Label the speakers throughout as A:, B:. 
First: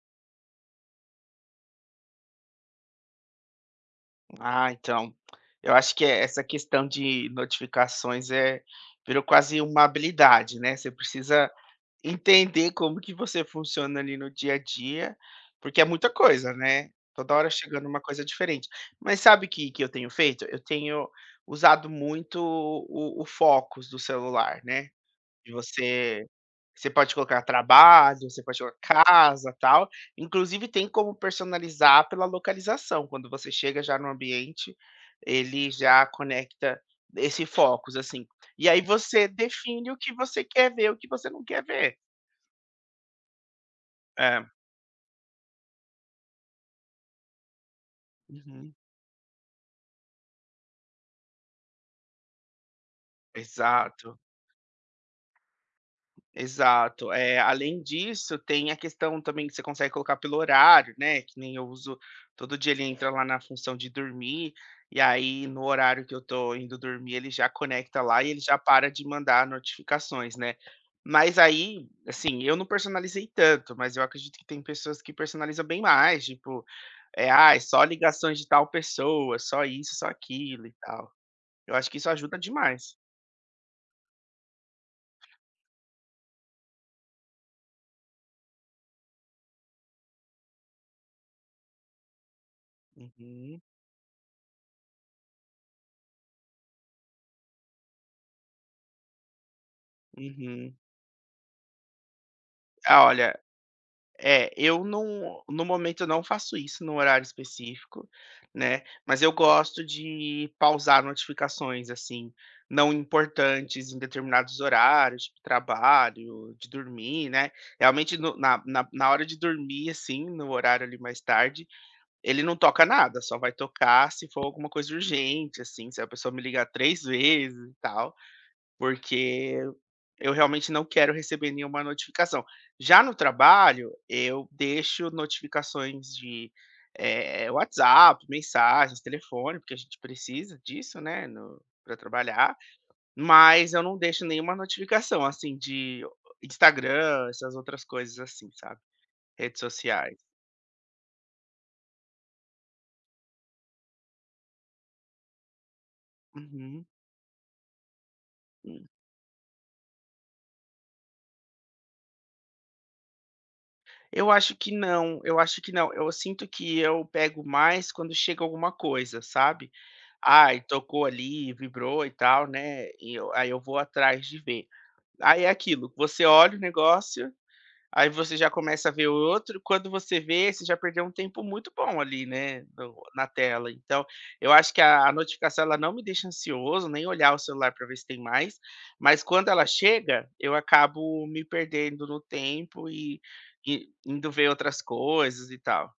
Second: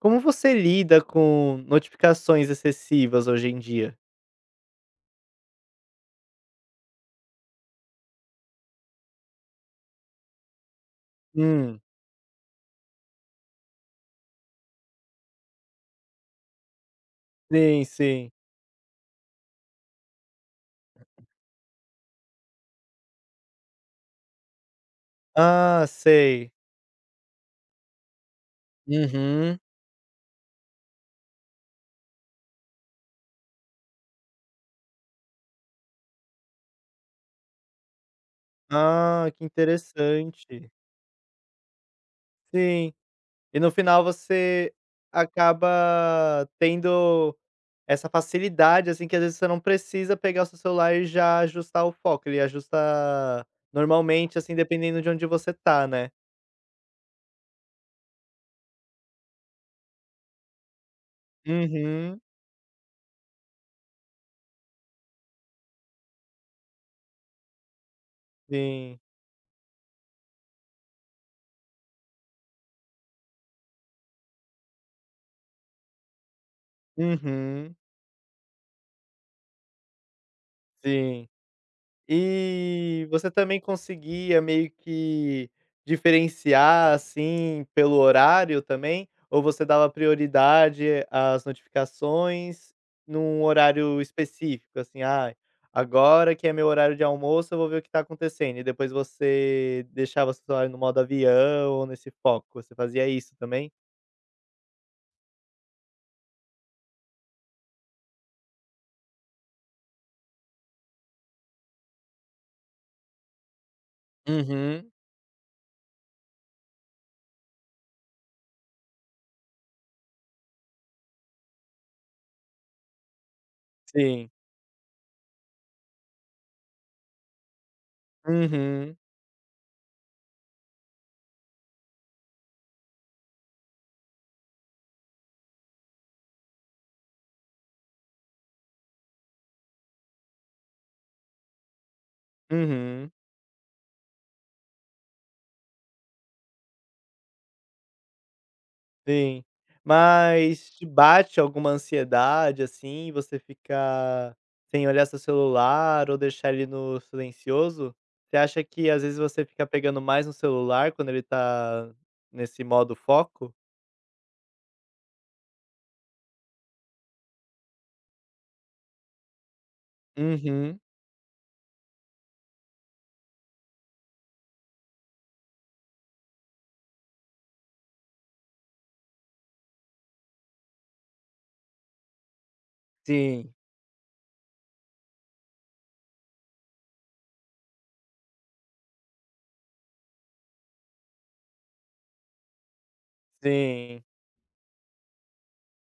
A: Como você lida com notificações excessivas hoje em dia?
B: Ah, então, eu acho que essa questão de notificações virou quase uma habilidade, né. Você precisa
A: Hum,
B: entender como que você funciona ali no dia a dia, porque é muita coisa, né, toda hora
A: sim,
B: chegando uma coisa
A: sim.
B: diferente. Mas sabe o que que eu tenho feito? Eu tenho usado muito o Focus do celular, né. de
A: Ah,
B: você
A: sei.
B: você pode colocar trabalho, você pode colocar casa,
A: Uhum.
B: tal. Inclusive tem como personalizar pela localização. Quando você chega já no ambiente, ele já conecta esse focus, assim. E aí você
A: Ah, que
B: define o que você
A: interessante.
B: quer ver, o que você não quer ver.
A: Sim. E no final
B: É.
A: você acaba tendo essa
B: Uhum.
A: facilidade, assim, que às vezes você não precisa pegar o seu celular e já ajustar o foco, ele ajusta
B: Exato.
A: normalmente, assim, dependendo de onde você tá, né?
B: Exato. Além disso, tem a questão também que você consegue colocar pelo horário, né, que nem eu uso
A: Uhum.
B: todo dia. Ele entra lá na função de dormir, e aí no horário que eu tô indo dormir, ele já conecta lá e ele já para
A: Sim.
B: de mandar notificações, né. Mas aí, assim, eu não personalizei tanto, mas eu acredito que tem pessoas que personalizam bem mais, tipo, "Ai,
A: Uhum.
B: só ligações de tal pessoa, só isso, só aquilo e tal".
A: Sim.
B: Eu acho que isso ajuda demais.
A: E você também conseguia meio que diferenciar, assim, pelo horário também? Ou você dava prioridade às notificações num
B: Uhum,
A: horário específico? Assim, "Ah, agora que é meu horário de almoço, eu vou ver o que tá acontecendo", e depois você deixava seu celular
B: uhum.
A: no modo avião ou nesse foco, você
B: Ah,
A: fazia isso
B: olha.
A: também?
B: É, eu não no momento eu não faço isso num horário específico, né, mas eu gosto de pausar notificações, assim, não importantes em determinados
A: Uhum.
B: horários, tipo trabalho, de dormir, né. Realmente no na na na hora de dormir, assim, no horário ali mais tarde, ele não toca nada, só vai tocar se
A: Sim.
B: for alguma coisa urgente, assim, se a pessoa me ligar 3 vezes e tal,
A: Uhum,
B: porque eu realmente não quero receber nenhuma notificação. Já no trabalho, eu deixo notificações de WhatsApp, mensagens, telefone, porque a gente precisa disso, né, para trabalhar,
A: uhum.
B: mas eu não deixo nenhuma notificação, assim, de Instagram, essas outras coisas assim, sabe,
A: Sim.
B: redes sociais.
A: Mas te bate alguma ansiedade, assim, você fica sem olhar seu celular ou deixar ele
B: Uhum.
A: no silencioso? Você acha que às vezes você fica pegando mais no celular quando ele tá nesse modo foco?
B: Eu acho que não, eu acho que não. Eu sinto que eu pego mais quando chega alguma coisa, sabe. Ai,
A: Uhum.
B: tocou ali, vibrou e tal, né, e eu aí eu vou atrás de ver. Aí é aquilo, você olha o negócio, aí você já começa a ver outro, quando você vê, você já perdeu um tempo muito bom ali, né, no na
A: Sim.
B: tela. Então, eu acho que a notificação ela não me deixa ansioso, nem olhar o celular para ver se tem mais, mas quando ela chega, eu acabo me perdendo no tempo e
A: Sim.
B: indo ver outras coisas e tal.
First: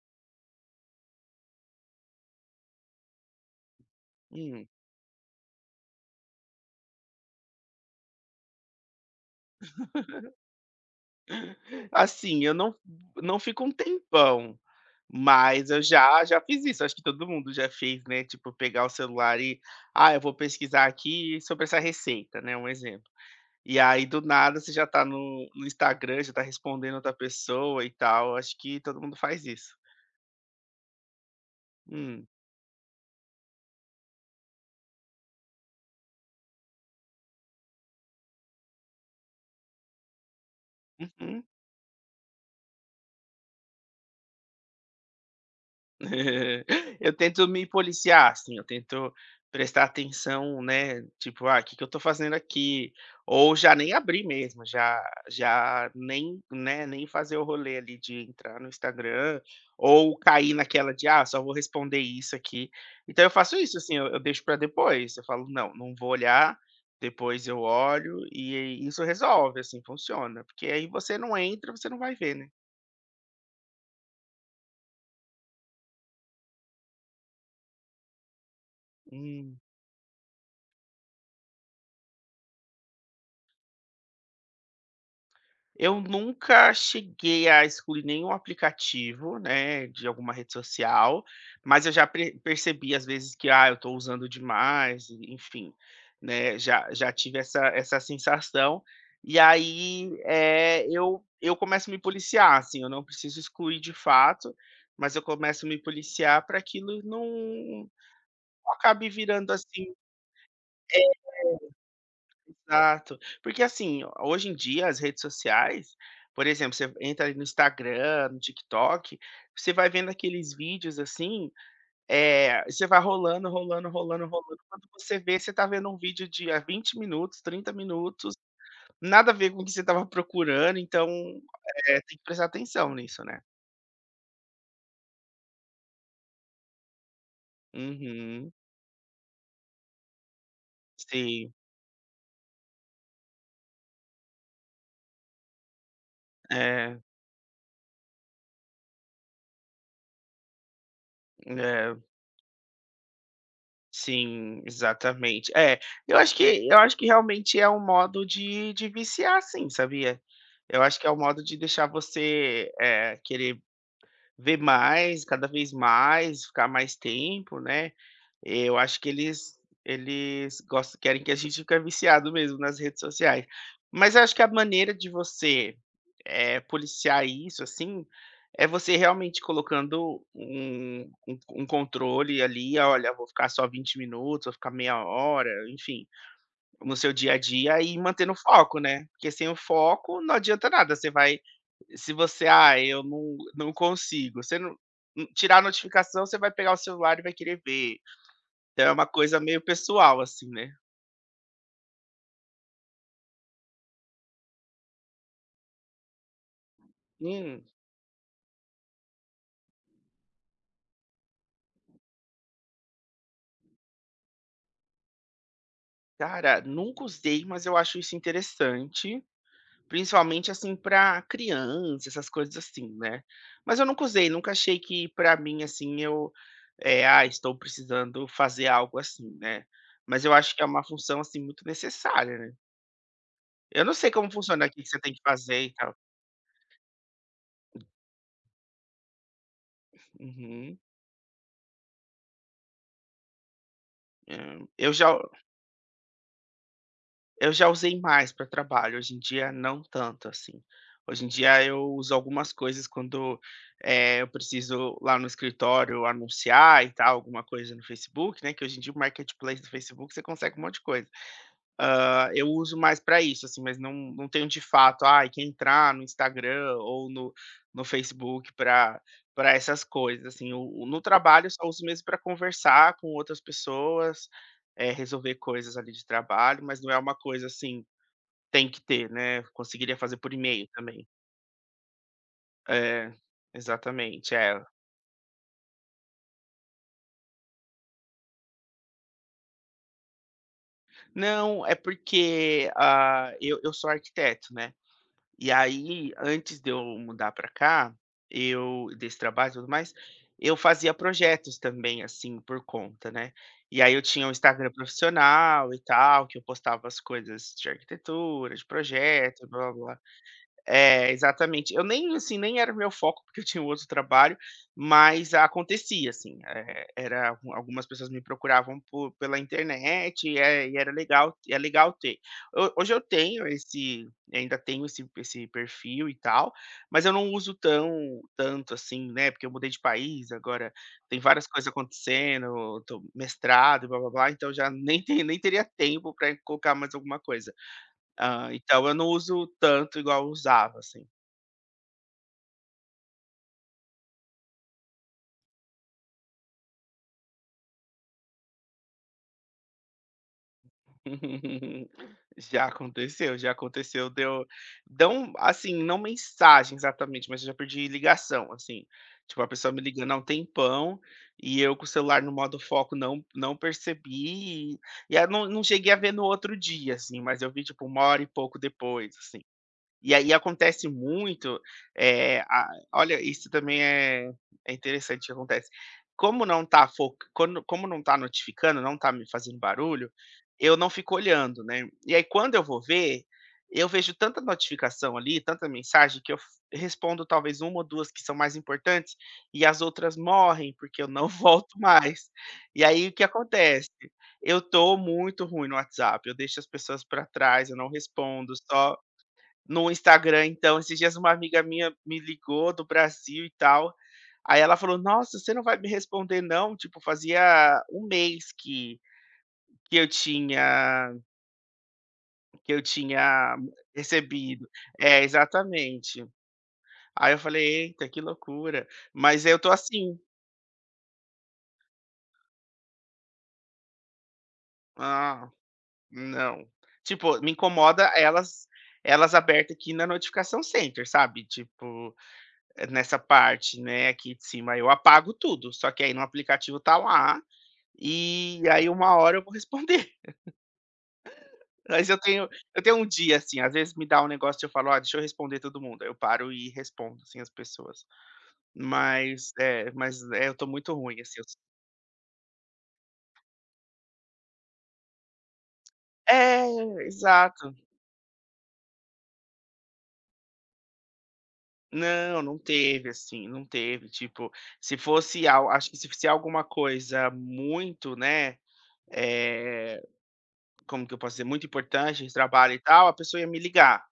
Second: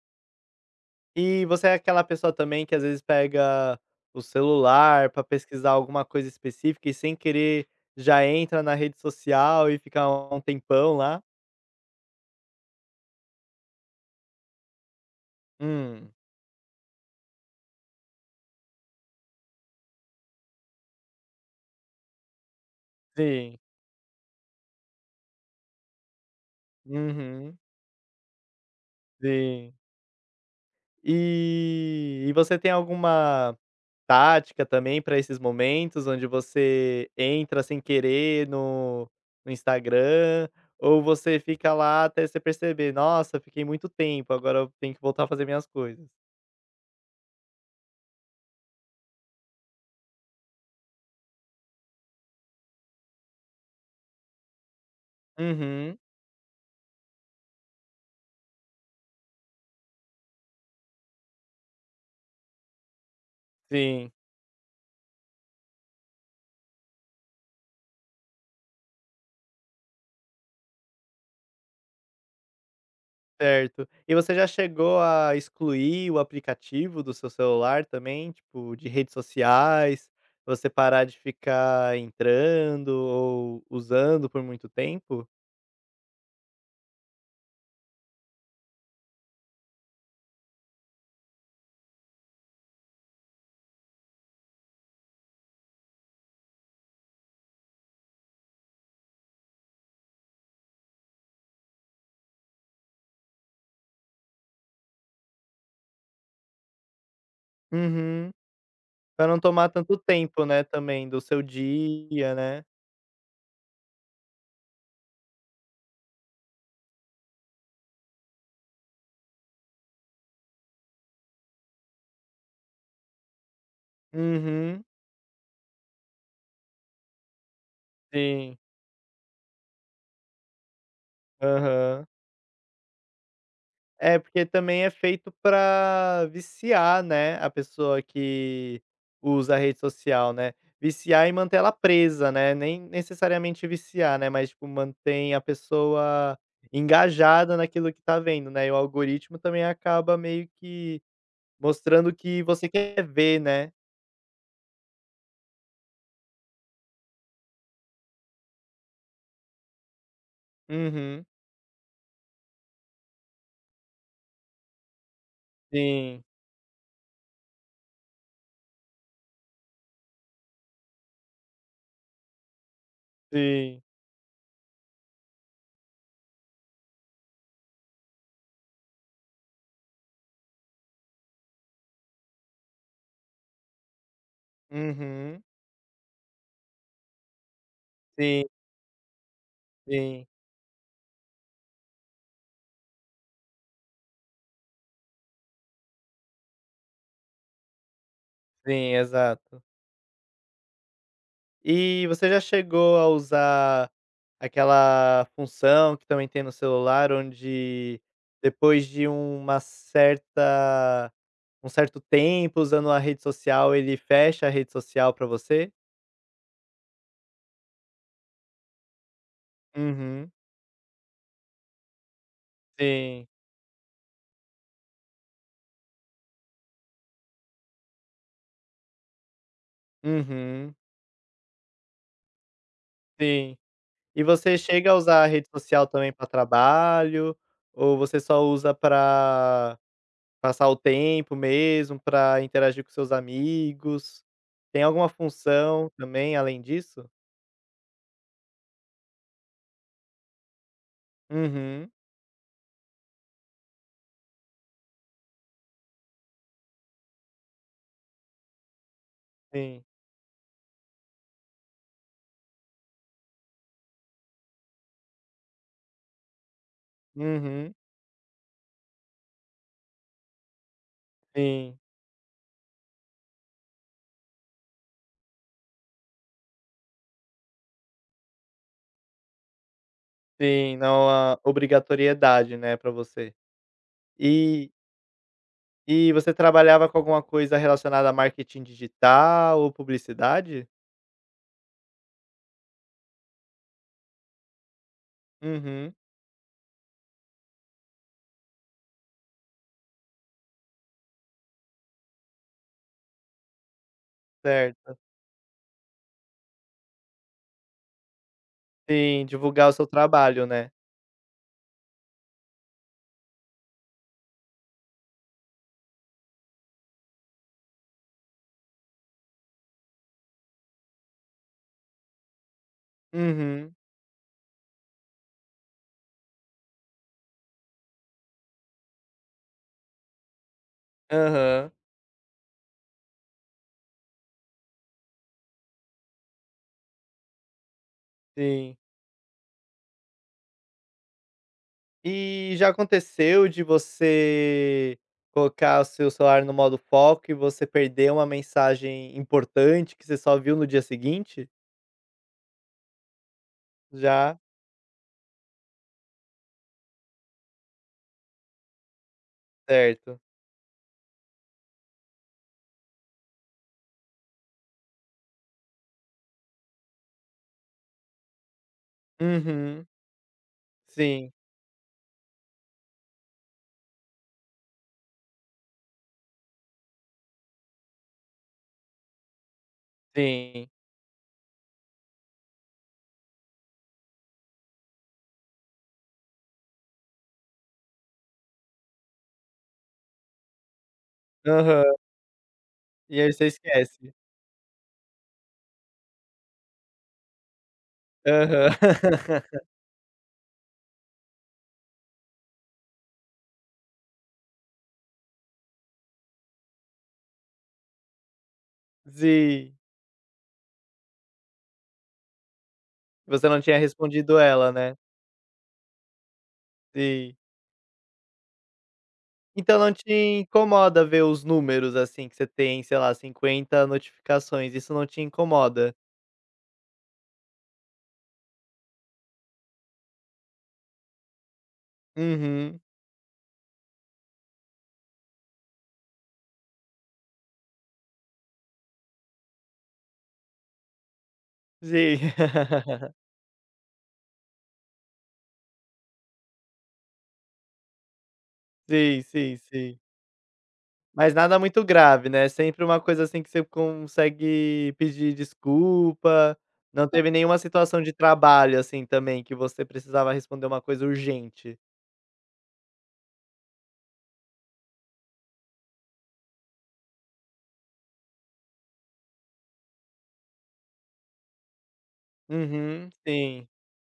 A: E você é aquela pessoa também que às vezes pega o
B: Hum.
A: celular pra pesquisar alguma coisa específica e sem querer já entra na rede social e fica um tempão lá?
B: Assim, eu não não fico um tempão, mas eu
A: Hum.
B: já já fiz isso, acho que todo mundo já fez, né, tipo pegar o celular e: "Ah, eu vou pesquisar aqui sobre essa receita", né, um exemplo.
A: Sim.
B: E aí do nada você já tá no Instagram, já tá respondendo outra
A: Uhum.
B: pessoa e tal, acho que todo mundo faz
A: Sim.
B: isso.
A: E
B: Hum.
A: e você tem alguma tática também para esses momentos onde você entra sem querer no no Instagram, ou você
B: Uhum.
A: fica lá até você perceber: "Nossa, fiquei muito tempo, agora eu tenho que voltar a fazer minhas coisas"?
B: Eu tento me policiar, assim, eu tento prestar atenção, né, tipo: "Ah, o que que eu tô fazendo aqui?" Ou já nem abrir mesmo, já já
A: Uhum.
B: nem, né, nem fazer o rolê ali de entrar no Instagram, ou cair naquela de: "Ah, só vou responder isso aqui". Então eu faço isso, assim, eu
A: Sim,
B: eu deixo pra depois, eu falo: "Não, não vou olhar", depois eu olho, e isso resolve, assim, funciona, porque aí você não entra, você não vai ver, né.
A: certo. E você já chegou a excluir o aplicativo do seu celular também, tipo, de redes
B: Hum.
A: sociais, você parar de ficar entrando ou usando por muito tempo?
B: Eu nunca cheguei a excluir nenhum aplicativo, né, de alguma rede social, mas eu já pre percebi às vezes que, ah, eu estou usando demais, enfim, né, já tive essa sensação, e aí, eu começo a me policiar, assim, eu não preciso excluir de fato, mas eu começo a me policiar pra aquilo não
A: Uhum.
B: acabe
A: Pra não
B: virando
A: tomar
B: assim.
A: tanto tempo, né, também do seu dia, né.
B: Exato. Porque assim, hoje em dia as redes sociais, por exemplo, você entra ali no Instagram, no TikTok, você vai vendo aqueles vídeos assim, você vai rolando, rolando, rolando, rolando.
A: Uhum.
B: Quando você vê, você tá vendo um vídeo de há 20 minutos, 30 minutos,
A: Sim.
B: nada a ver com o que você estava procurando, então,
A: Aham.
B: tem que prestar atenção nisso, né.
A: É, porque também é feito pra viciar, né, a pessoa
B: Uhum.
A: que usa a rede social, né. Viciar e
B: Sim.
A: manter ela presa, né, nem necessariamente viciar, né, mas, tipo, mantém a pessoa
B: É,
A: engajada naquilo que tá vendo, né, e o algoritmo também acaba meio que
B: é.
A: mostrando o que você quer ver, né.
B: Sim, exatamente. É, eu acho que realmente é um modo de viciar sim, sabia? Eu acho que é um
A: Uhum.
B: modo de deixar você, querer ver mais, cada vez
A: Sim,
B: mais, ficar mais tempo, né. Eu acho que eles gostam querem que a gente fica viciado mesmo nas redes sociais.
A: sim.
B: Mas eu acho que a maneira de você policiar isso, assim, é você realmente colocando um controle ali: "Olha, vou ficar só 20 minutos, vou ficar meia
A: Uhum.
B: hora", enfim, no seu dia a dia e mantendo o
A: Sim,
B: foco, né. Porque sem o foco
A: sim,
B: não adianta nada, você vai, se você: "Ah, eu não não consigo", você não tirar a notificação, você vai pegar o celular e vai querer ver. Então é
A: sim,
B: uma coisa meio
A: exato.
B: pessoal, assim, né.
A: E você já chegou a usar aquela função que também tem no celular,
B: Hum,
A: onde depois de uma certa um certo tempo usando a rede social, ele fecha a rede social pra você?
B: cara, nunca usei, mas eu acho isso interessante.
A: Uhum,
B: Principalmente, assim, para criança, essas coisas assim, né.
A: sim.
B: Mas eu nunca usei, nunca achei que para mim, assim, eu, "Ah, estou precisando fazer algo assim", né. Mas eu acho que é
A: Uhum,
B: uma função, assim, muito necessária, né.
A: sim.
B: Eu não sei
A: E
B: como
A: você
B: funciona aqui que
A: chega a
B: você tem que
A: usar a rede
B: fazer e
A: social
B: tal.
A: também pra trabalho, ou você só usa pra passar o
B: Uhum.
A: tempo mesmo para interagir com seus amigos.
B: Hã,
A: Tem
B: eu
A: alguma
B: já
A: função também além disso?
B: Eu já usei mais para trabalho, hoje em dia não tanto, assim. Hoje em dia
A: Uhum,
B: eu uso algumas coisas quando, eu preciso lá no escritório anunciar e tal, alguma coisa no Facebook, né, que hoje em dia o marketplace do
A: sim.
B: Facebook você consegue um monte de coisa. Hã, eu uso mais para isso, assim, mas não não tenho de fato, ai, que entrar no Instagram ou
A: Uhum,
B: no Facebook para essas coisas, assim. O No trabalho eu só
A: sim,
B: uso mesmo para conversar com outras pessoas, resolver coisas ali de trabalho, mas não é uma coisa assim, tem que ter, né, conseguiria fazer por e-mail
A: sim.
B: também.
A: Não há obrigatoriedade, né, para
B: É,
A: você.
B: exatamente, é.
A: E e você trabalhava com alguma coisa relacionada a marketing digital ou publicidade?
B: Não, é porque, ah, eu sou arquiteto, né. E
A: Uhum,
B: aí, antes de eu mudar para cá, eu desse trabalho e tudo mais, eu fazia projetos também, assim, por conta, né. E aí eu tinha um Instagram
A: certo.
B: profissional e tal, que eu postava as coisas de arquitetura, de
A: Sim,
B: projeto,
A: divulgar o seu
B: blá-blá-blá.
A: trabalho, né.
B: É, exatamente. Eu nem, assim, nem era o meu foco, porque eu tinha um outro trabalho, mas acontecia, assim, era um, algumas pessoas me procuravam por pela internet, e era legal, é legal ter. Ho Hoje eu tenho
A: Uhum,
B: esse esse perfil e tal, mas eu não uso tão tanto assim, né, porque eu mudei de país, agora tem várias coisas
A: aham,
B: acontecendo, tô mestrado e blá-blá-blá, então já nem te nem teria tempo para colocar mais alguma coisa. Ah,
A: sim.
B: então eu não uso tanto igual eu usava, assim.
A: E já aconteceu de você colocar o seu celular no modo foco e você perder uma mensagem importante que você só viu no dia seguinte?
B: Já aconteceu,
A: Já?
B: eu, assim, não mensagem exatamente, mas eu já perdi ligação, assim. Tipo, a pessoa me ligando há
A: Certo.
B: um tempão e eu com o celular no modo foco não percebi, e aí não cheguei a ver no outro dia, assim, mas eu vi, tipo, 1 hora e pouco depois, assim.
A: Uhum.
B: E aí acontece
A: Sim,
B: muito, eh, a olha, isso também é interessante que acontece. Como não tá fo quando como não tá notificando, não tá me fazendo barulho,
A: sim.
B: eu não fico olhando, né. E aí quando eu vou ver, eu vejo tanta notificação ali, tanta mensagem, que eu f respondo talvez uma ou 2 que são mais importantes, e as outras morrem, porque eu não volto
A: Aham.
B: mais. E aí o
A: E
B: que
A: aí você
B: acontece?
A: esquece.
B: Eu tô muito ruim no WhatsApp, eu deixo as pessoas para trás, eu não respondo,
A: Aham.
B: só no Instagram. Então, esses dias uma amiga minha me ligou do Brasil e tal, aí ela falou: "Nossa, você não vai me responder não?" Tipo, fazia um mês que
A: Sim.
B: que eu tinha que eu
A: Você
B: tinha
A: não tinha respondido
B: recebido.
A: ela, né.
B: É, exatamente. Aí
A: Sim.
B: eu falei: "Eita, que loucura". Mas eu tô
A: Então não te
B: assim:
A: incomoda ver os números, assim, que você tem, sei lá, 50 notificações, isso não te
B: "Ah,
A: incomoda?
B: não". Tipo, me incomoda elas abertas aqui na notificação center, sabe, tipo,
A: Uhum.
B: nessa parte, né, aqui de cima. Eu apago tudo, só que aí no aplicativo tá lá. E aí uma hora eu vou responder. Mas
A: Sim.
B: eu tenho um dia, assim, às vezes me dá um negócio de eu falo: "Ó, deixa eu responder todo mundo". Aí eu paro e respondo, assim, as pessoas.
A: Sim, sim, sim.
B: Mas é, eu tô muito ruim,
A: Mas
B: assim, eu.
A: nada muito grave, né, é sempre uma coisa, assim, que você consegue pedir desculpa.
B: É,
A: Não teve nenhuma
B: exato.
A: situação de trabalho, assim, também, que você precisava responder uma coisa urgente?
B: Não, não teve, assim, não teve, tipo, se fosse al acho que se fosse alguma coisa muito, né, eh, como que eu posso dizer, muito importante de trabalho e tal,
A: Uhum,
B: a pessoa ia me
A: sim.
B: ligar,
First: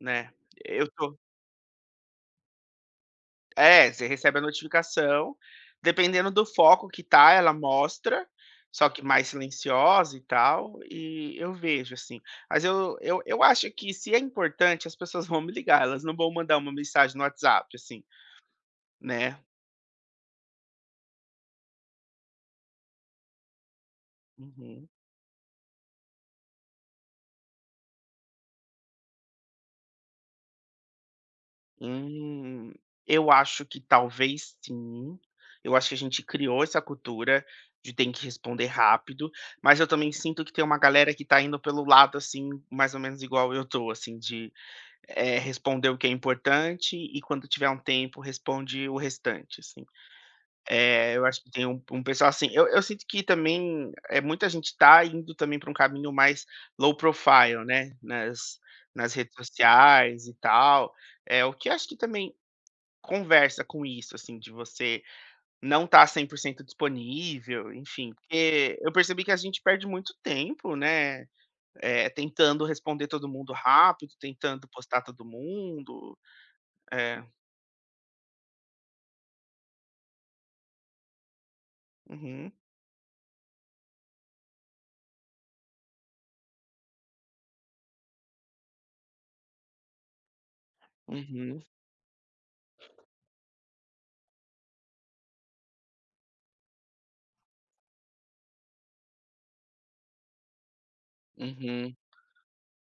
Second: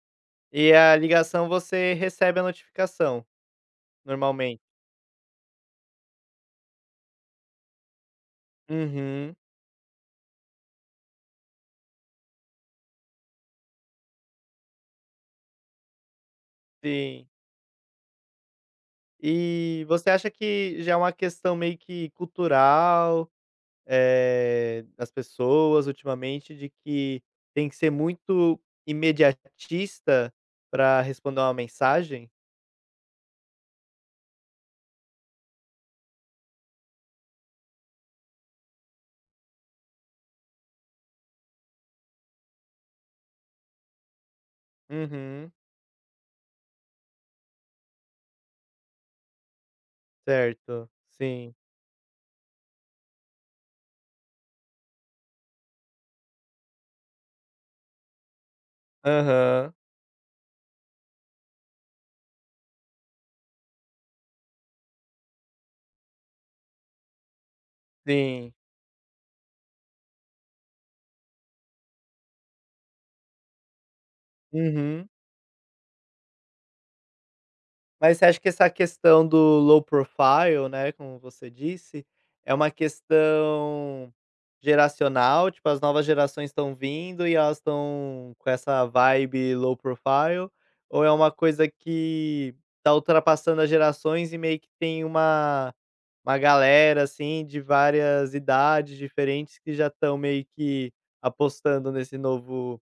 B: né.
A: E
B: Eu
A: a
B: tô
A: ligação você recebe a notificação,
B: É, você recebe a
A: normalmente?
B: notificação, dependendo do foco que tá, ela mostra, só que mais
A: Uhum,
B: silenciosa e tal, e eu vejo, assim. Mas eu acho que se é importante, as pessoas vão me ligar, elas não vão mandar uma mensagem no
A: sim.
B: WhatsApp, assim, né.
A: E você acha que já é uma questão meio que cultural?
B: Uhum.
A: Nas pessoas ultimamente de que tem que ser muito imediatista para responder uma mensagem?
B: Hum, eu acho que talvez sim, eu acho que a gente criou essa cultura de tem que responder rápido, mas eu também sinto que tem uma galera que tá indo pelo lado, assim, mais ou menos igual eu tô, assim, de eh,
A: Uhum,
B: responder o que é importante e quando tiver um tempo responde o restante, assim.
A: certo.
B: Eh, eu acho que
A: Sim.
B: tem um pessoal assim, eu sinto que também, é muita gente tá indo também para um caminho mais low profile, né, nas redes
A: Aham,
B: sociais e tal. É o que eu acho que também conversa com isso, assim, de você não estar tá 100% disponível, enfim,
A: sim.
B: porque eu percebi que a gente perde muito tempo, né, tentando responder todo mundo rápido, tentando postar
A: Uhum.
B: todo mundo. eh
A: Mas você acha que essa questão do low profile, né, como você disse,
B: Uhum,
A: é uma questão geracional? Tipo, as novas gerações estão vindo e elas estão com essa vibe low profile? Ou é uma
B: uhum,
A: coisa que tá ultrapassando as gerações e meio que tem uma galera, assim, de várias idades diferentes que já estão meio que apostando
B: uhum.
A: nesse novo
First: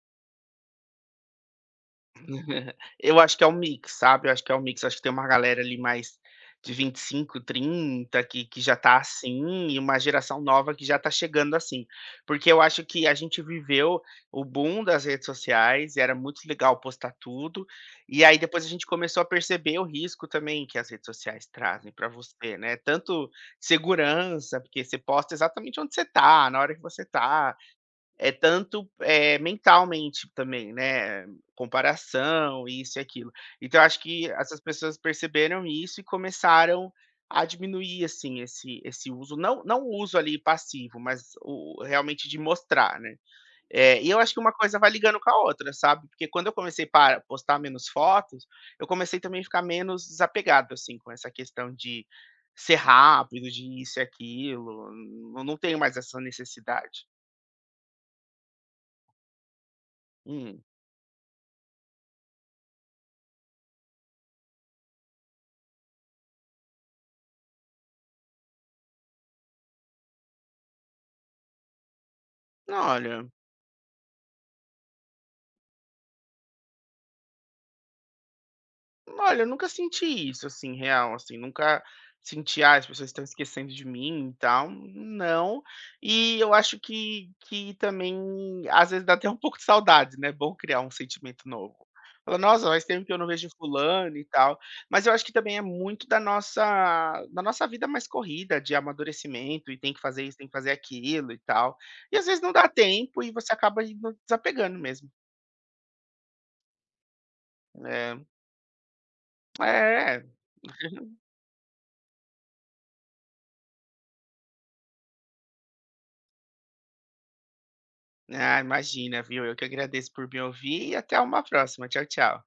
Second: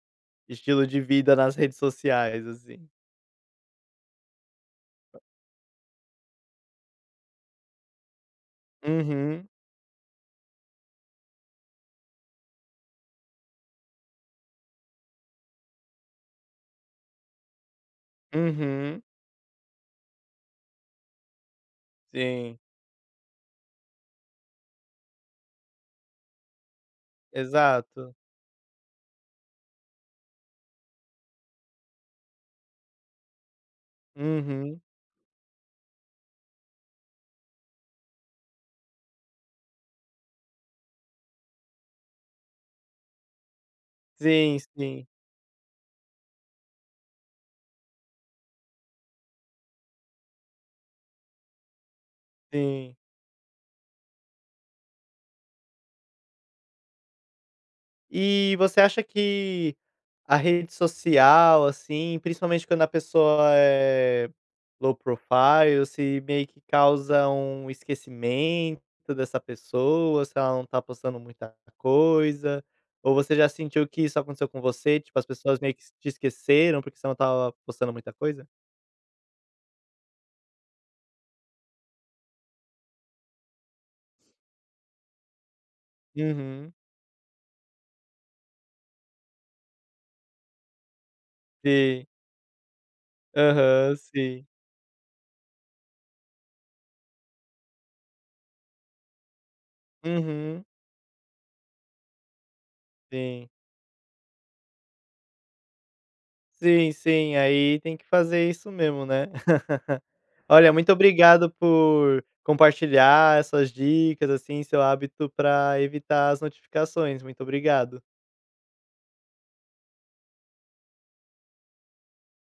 A: estilo de vida nas redes sociais, assim?
B: Eu acho que é um mix, sabe, eu acho que é um mix, acho que tem uma galera ali mais de 25, 30, que já tá
A: Uhum,
B: assim, e uma geração nova que já tá chegando assim. Porque eu acho que a gente viveu o boom das redes sociais, e era muito legal postar tudo, e aí depois a gente
A: uhum.
B: começou a perceber o risco também que as redes sociais trazem pra você,
A: Sim,
B: né, tanto segurança, porque você posta exatamente onde você tá, na hora que você tá.
A: exato.
B: É tanto, mentalmente também, né, comparação, isso e aquilo. Então eu acho que essas
A: Uhum.
B: pessoas perceberam isso e começaram a diminuir, assim, esse uso, não o uso ali passivo, mas o realmente de mostrar, né. E eu acho que uma
A: Sim,
B: coisa vai
A: sim,
B: ligando com a outra, sabe, porque quando eu comecei para postar menos fotos, eu comecei também a ficar menos desapegado, assim, com essa questão de ser
A: sim.
B: rápido, de isso e aquilo, não tenho mais essa necessidade.
A: E você acha que a
B: Hum.
A: rede social, assim, principalmente quando a pessoa é low profile, se meio que causa um esquecimento dessa pessoa, se ela não tá postando muita coisa, ou
B: Olha,
A: você já sentiu que isso aconteceu com você? Tipo, as pessoas meio que te esqueceram porque você não estava postando muita coisa?
B: olha, eu nunca senti isso, assim, real, assim, nunca senti, ah, as pessoas estão esquecendo de mim e tal, não. E eu
A: Uhum.
B: acho que, também, às vezes, dá até um pouco de saudade, né? É bom criar um sentimento novo.
A: Sim.
B: Fala, nossa, faz tempo que eu não vejo
A: Aham,
B: fulano e
A: sim.
B: tal. Mas eu acho que também é muito da nossa, vida mais corrida, de amadurecimento, e tem que fazer isso, tem que
A: Uhum.
B: fazer aquilo e tal. E às vezes não dá tempo e
A: Sim.
B: você acaba indo desapegando mesmo.
A: Sim, sim, aí tem que
B: É,
A: fazer isso mesmo, né.
B: é.
A: Olha, muito obrigado por compartilhar essas dicas, assim, seu hábito para evitar as notificações. Muito obrigado.
B: Ah, imagina, viu? Eu que agradeço por me ouvir e até uma próxima. Tchau, tchau.